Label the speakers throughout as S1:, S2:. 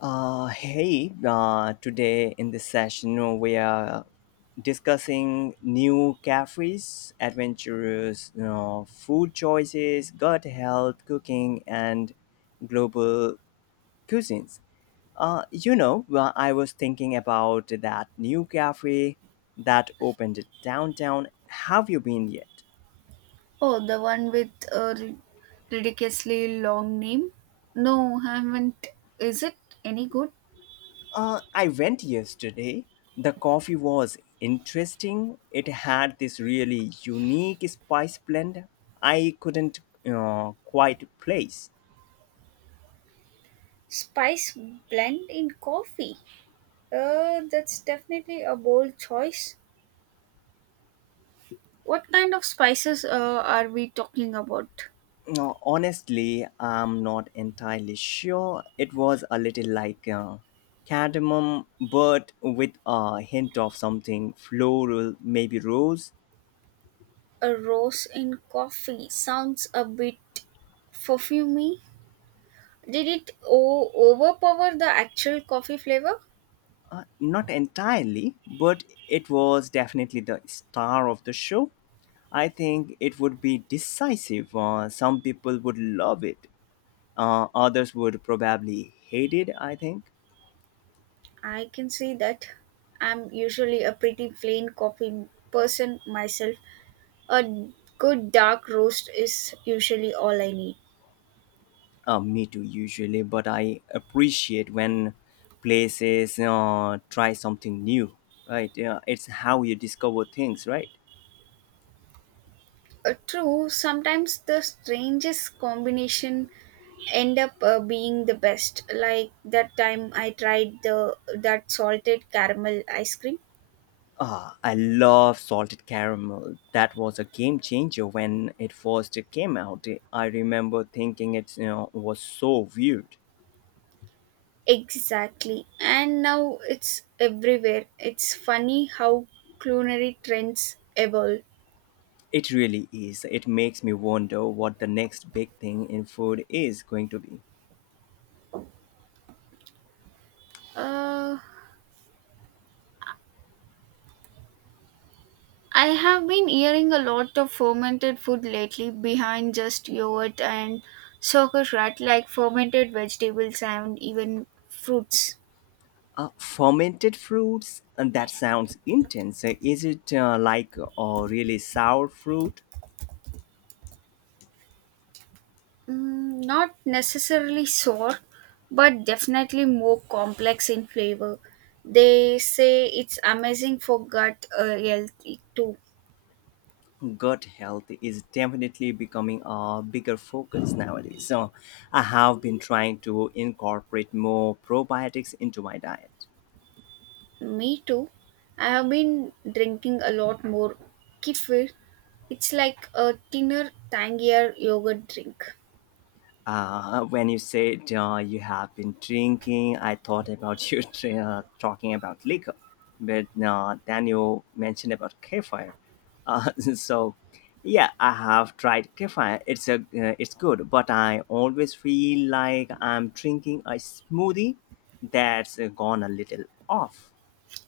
S1: Today in this session we are discussing new cafes, adventurous food choices, gut health, cooking, and global cuisines. I was thinking about that new cafe that opened downtown. Have you been yet?
S2: Oh, the one with a ridiculously long name? No, haven't. Is it any good?
S1: I went yesterday. The coffee was interesting. It had this really unique spice blend I couldn't quite place.
S2: Spice blend in coffee. That's definitely a bold choice. What kind of spices are we talking about?
S1: No, honestly, I'm not entirely sure. It was a little like cardamom, but with a hint of something floral, maybe rose.
S2: A rose in coffee sounds a bit perfumey. Did it overpower the actual coffee flavor?
S1: Not entirely, but it was definitely the star of the show. I think it would be decisive. Some people would love it, others would probably hate it, I think.
S2: I can see that. I'm usually a pretty plain coffee person myself. A good dark roast is usually all I need.
S1: Me too, usually, but I appreciate when places try something new, right? Yeah, it's how you discover things, right?
S2: True, sometimes the strangest combination end up being the best. Like that time I tried the that salted caramel ice cream.
S1: Ah, I love salted caramel. That was a game changer when it first came out. I remember thinking it was so weird.
S2: Exactly. And now it's everywhere. It's funny how culinary trends evolve.
S1: It really is. It makes me wonder what the next big thing in food is going to be.
S2: Uh I have been eating a lot of fermented food lately behind just yogurt and sauerkraut, like fermented vegetables and even fruits.
S1: Fermented fruits? That sounds intense. Is it like a really sour fruit?
S2: Mm, not necessarily sour, but definitely more complex in flavor. They say it's amazing for gut health too.
S1: Gut health is definitely becoming a bigger focus nowadays. So I have been trying to incorporate more probiotics into my diet.
S2: Me too. I have been drinking a lot more kefir. It's like a thinner, tangier yogurt drink.
S1: When you said you have been drinking, I thought about you talking about liquor, but then you mentioned about kefir. So, yeah, I have tried kefir. It's good, but I always feel like I'm drinking a smoothie that's gone a little off.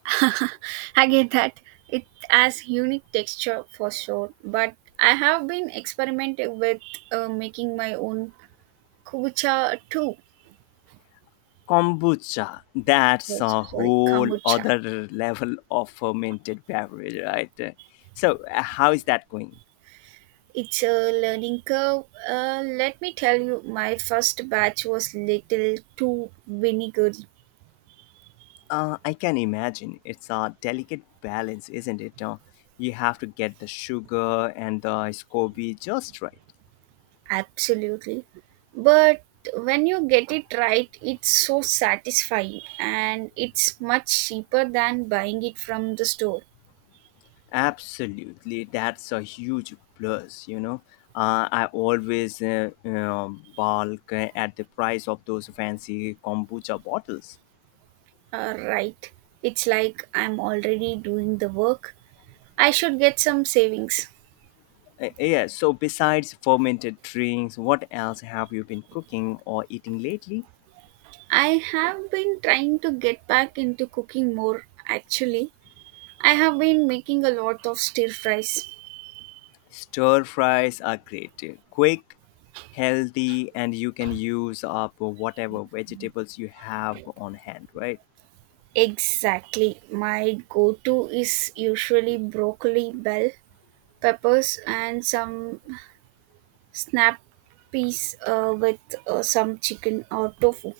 S2: I get that. It has unique texture for sure, but I have been experimenting with making my own kombucha too.
S1: Kombucha, that's
S2: Oh,
S1: a
S2: sorry,
S1: whole
S2: kombucha.
S1: other level of fermented beverage, right? So, how is that going?
S2: It's a learning curve. Let me tell you, my first batch was little too vinegary,
S1: I can imagine. It's a delicate balance, isn't it? You have to get the sugar and the SCOBY just right.
S2: absolutely. But when you get it right, it's so satisfying and it's much cheaper than buying it from the store.
S1: Absolutely. That's a huge plus, you know. I always balk at the price of those fancy kombucha bottles.
S2: Right. It's like I'm already doing the work. I should get some savings.
S1: Yeah, so besides fermented drinks, what else have you been cooking or eating lately?
S2: I have been trying to get back into cooking more, actually. I have been making a lot of stir fries.
S1: Stir fries are great, quick, healthy, and you can use up whatever vegetables you have on hand, right?
S2: Exactly. My go to is usually broccoli, bell peppers, and some snap peas with some chicken or tofu.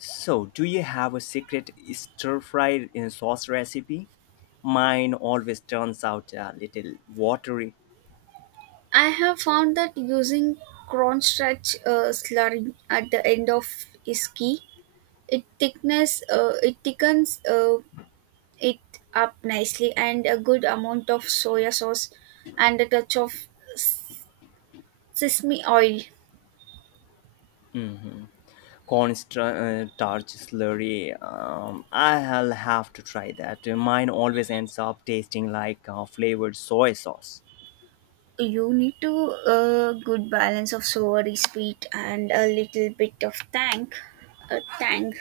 S1: So, do you have a secret stir fry in sauce recipe? Mine always turns out a little watery.
S2: I have found that using cornstarch slurry at the end of is key. It thickness it thickens it up nicely, and a good amount of soya sauce and a touch of sesame oil.
S1: Mm-hmm. Starch slurry. I'll have to try that. Mine always ends up tasting like flavored soy sauce.
S2: You need to a good balance of savory sweet and a little bit of tang, tang.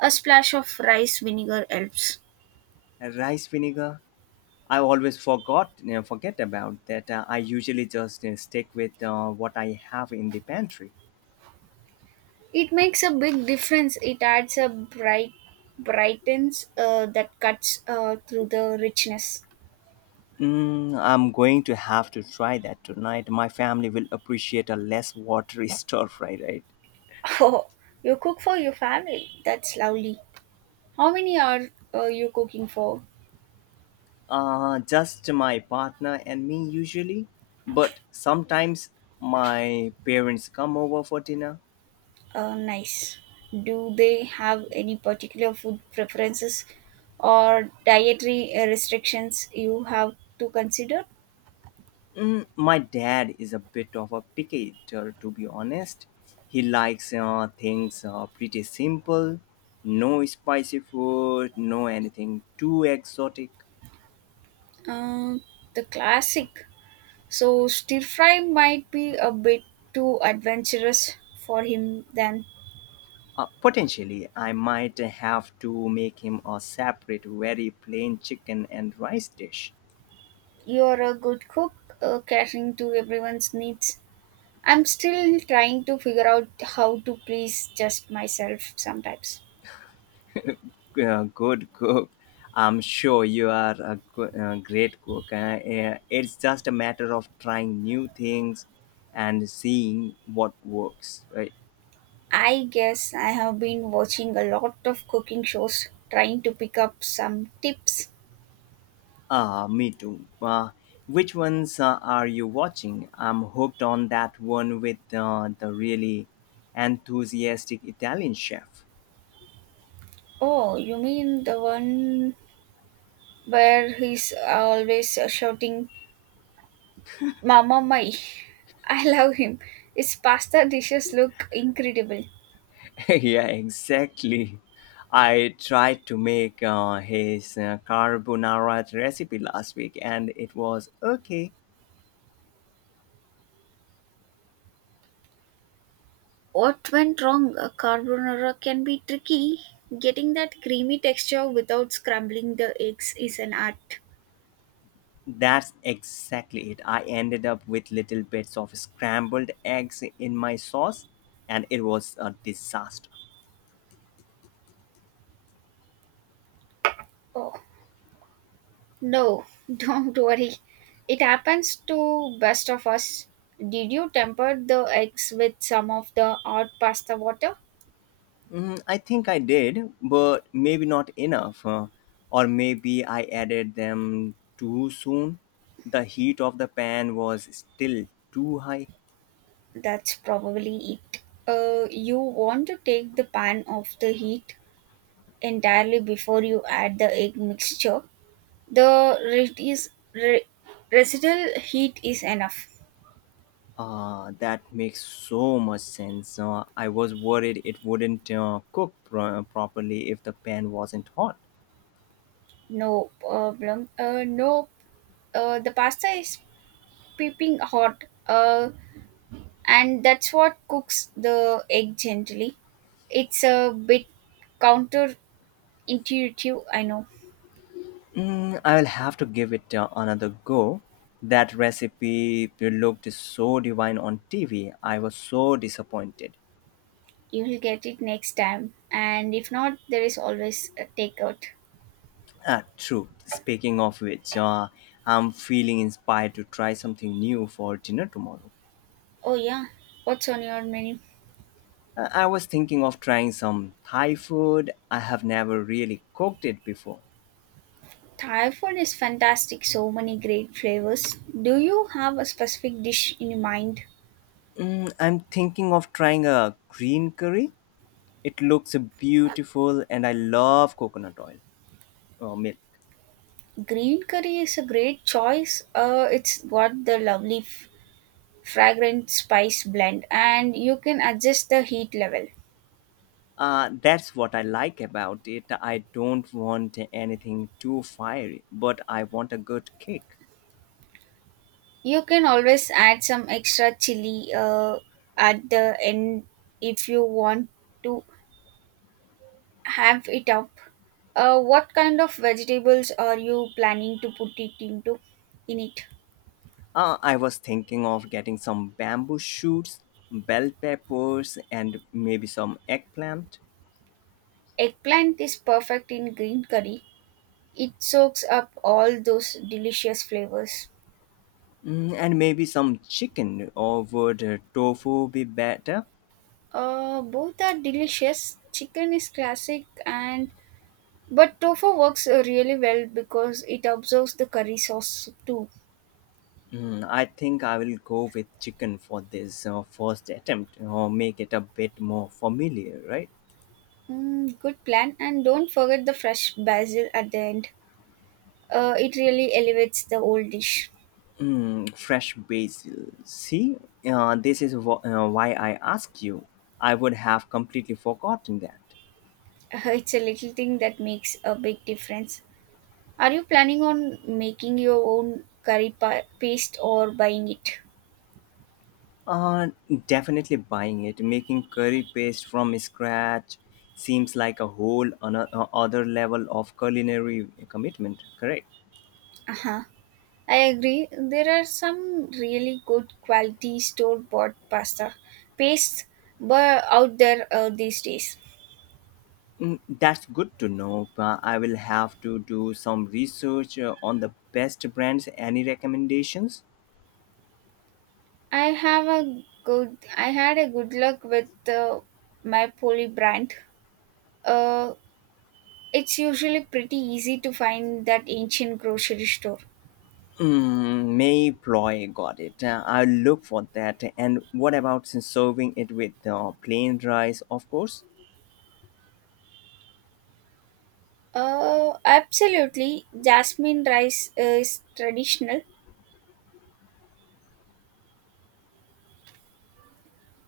S2: A splash of rice vinegar helps.
S1: Rice vinegar I always forget about that. I usually just stick with what I have in the pantry.
S2: It makes a big difference. It adds a brightens that cuts through the richness.
S1: Mm, I'm going to have to try that tonight. My family will appreciate a less watery stir fry, right?
S2: Oh, you cook for your family. That's lovely. How many are you cooking for?
S1: Just my partner and me usually, but sometimes my parents come over for dinner.
S2: Nice. Do they have any particular food preferences or dietary restrictions you have to consider?
S1: Mm, my dad is a bit of a picky eater, to be honest. He likes things pretty simple, no spicy food, no anything too exotic.
S2: Um, the classic. So stir fry might be a bit too adventurous for him then.
S1: Potentially, I might have to make him a separate, very plain chicken and rice dish.
S2: You're a good cook, catering to everyone's needs. I'm still trying to figure out how to please just myself sometimes.
S1: Good cook. I'm sure you are a great cook. It's just a matter of trying new things and seeing what works, right?
S2: I guess I have been watching a lot of cooking shows, trying to pick up some tips.
S1: Ah, me too. Which ones are you watching? I'm hooked on that one with the really enthusiastic Italian chef.
S2: Oh, you mean the one where he's always shouting, Mama Mai? I love him. His pasta dishes look incredible.
S1: Yeah, exactly. I tried to make his carbonara recipe last week and it was okay.
S2: What went wrong? A carbonara can be tricky. Getting that creamy texture without scrambling the eggs is an art.
S1: That's exactly it. I ended up with little bits of scrambled eggs in my sauce and it was a disaster.
S2: Oh, no, don't worry. It happens to best of us. Did you temper the eggs with some of the hot pasta water?
S1: Mm, I think I did, but maybe not enough. Or maybe I added them too soon. The heat of the pan was still too high.
S2: That's probably it. You want to take the pan off the heat entirely before you add the egg mixture. The residual heat is enough.
S1: Ah, that makes so much sense. I was worried it wouldn't cook properly if the pan wasn't hot.
S2: No problem. No, the pasta is peeping hot, and that's what cooks the egg gently. It's a bit counterintuitive, I know.
S1: Mm, I'll have to give it another go. That recipe looked so divine on TV. I was so disappointed.
S2: You will get it next time, and if not, there is always a takeout.
S1: Ah, true. Speaking of which, I'm feeling inspired to try something new for dinner tomorrow.
S2: Oh, yeah, what's on your menu?
S1: I was thinking of trying some Thai food. I have never really cooked it before.
S2: Thai food is fantastic, so many great flavors. Do you have a specific dish in your mind?
S1: Mm, I'm thinking of trying a green curry. It looks beautiful and I love coconut oil or milk.
S2: Green curry is a great choice, it's got the lovely fragrant spice blend and you can adjust the heat level.
S1: That's what I like about it. I don't want anything too fiery, but I want a good kick.
S2: You can always add some extra chili at the end if you want to have it up. What kind of vegetables are you planning to put it into in it?
S1: I was thinking of getting some bamboo shoots, bell peppers, and maybe some eggplant.
S2: Eggplant is perfect in green curry, it soaks up all those delicious flavors.
S1: Mm, and maybe some chicken, or would tofu be better?
S2: Both are delicious, chicken is classic, and but tofu works really well because it absorbs the curry sauce too.
S1: Mm, I think I will go with chicken for this first attempt, or make it a bit more familiar, right?
S2: Mm, good plan. And don't forget the fresh basil at the end. It really elevates the old dish.
S1: Mm, fresh basil. See, why I ask you. I would have completely forgotten that.
S2: It's a little thing that makes a big difference. Are you planning on making your own paste or buying it?
S1: Uh, Definitely buying it. Making curry paste from scratch seems like a whole other level of culinary commitment. Correct.
S2: Uh-huh. I agree. There are some really good quality store bought pasta pastes but out there these days.
S1: Mm, that's good to know, but I will have to do some research on the best brands. Any recommendations?
S2: I have a good. I had a good luck with my poly brand. Uh, it's usually pretty easy to find that ancient grocery store.
S1: Mm, Mayploy got it. I'll look for that. And what about serving it with plain rice, of course?
S2: Absolutely.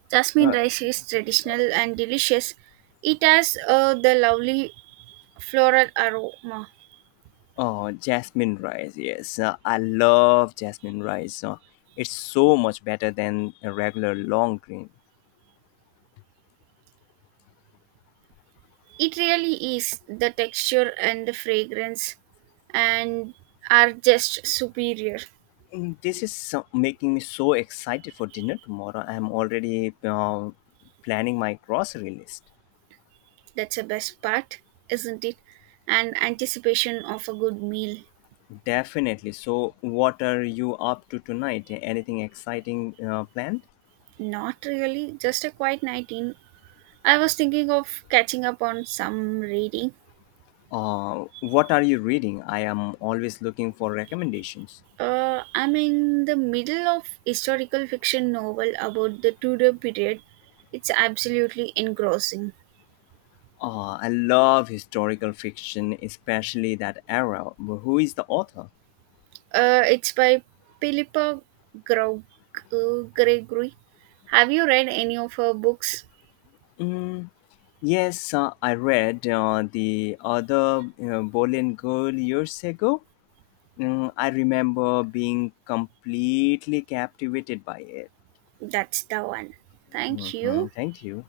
S2: Jasmine
S1: Uh,
S2: rice is traditional and delicious. It has the lovely floral aroma.
S1: Oh, jasmine rice. Yes, I love jasmine rice. It's so much better than a regular long green.
S2: It really is. The texture and the fragrance and are just superior.
S1: This is so, making me so excited for dinner tomorrow. I'm already planning my grocery list.
S2: That's the best part, isn't it? And anticipation of a good meal.
S1: Definitely. So, what are you up to tonight? Anything exciting planned?
S2: Not really, just a quiet night in. I was thinking of catching up on some reading.
S1: What are you reading? I am always looking for recommendations.
S2: I'm in the middle of historical fiction novel about the Tudor period. It's absolutely engrossing.
S1: I love historical fiction, especially that era. Who is the author?
S2: It's by Philippa Grau- Gregory. Have you read any of her books?
S1: Mm, yes, I read the other Bolian Girl years ago. Mm, I remember being completely captivated by it.
S2: That's the one. Thank
S1: Hmm.
S2: you.
S1: Thank you.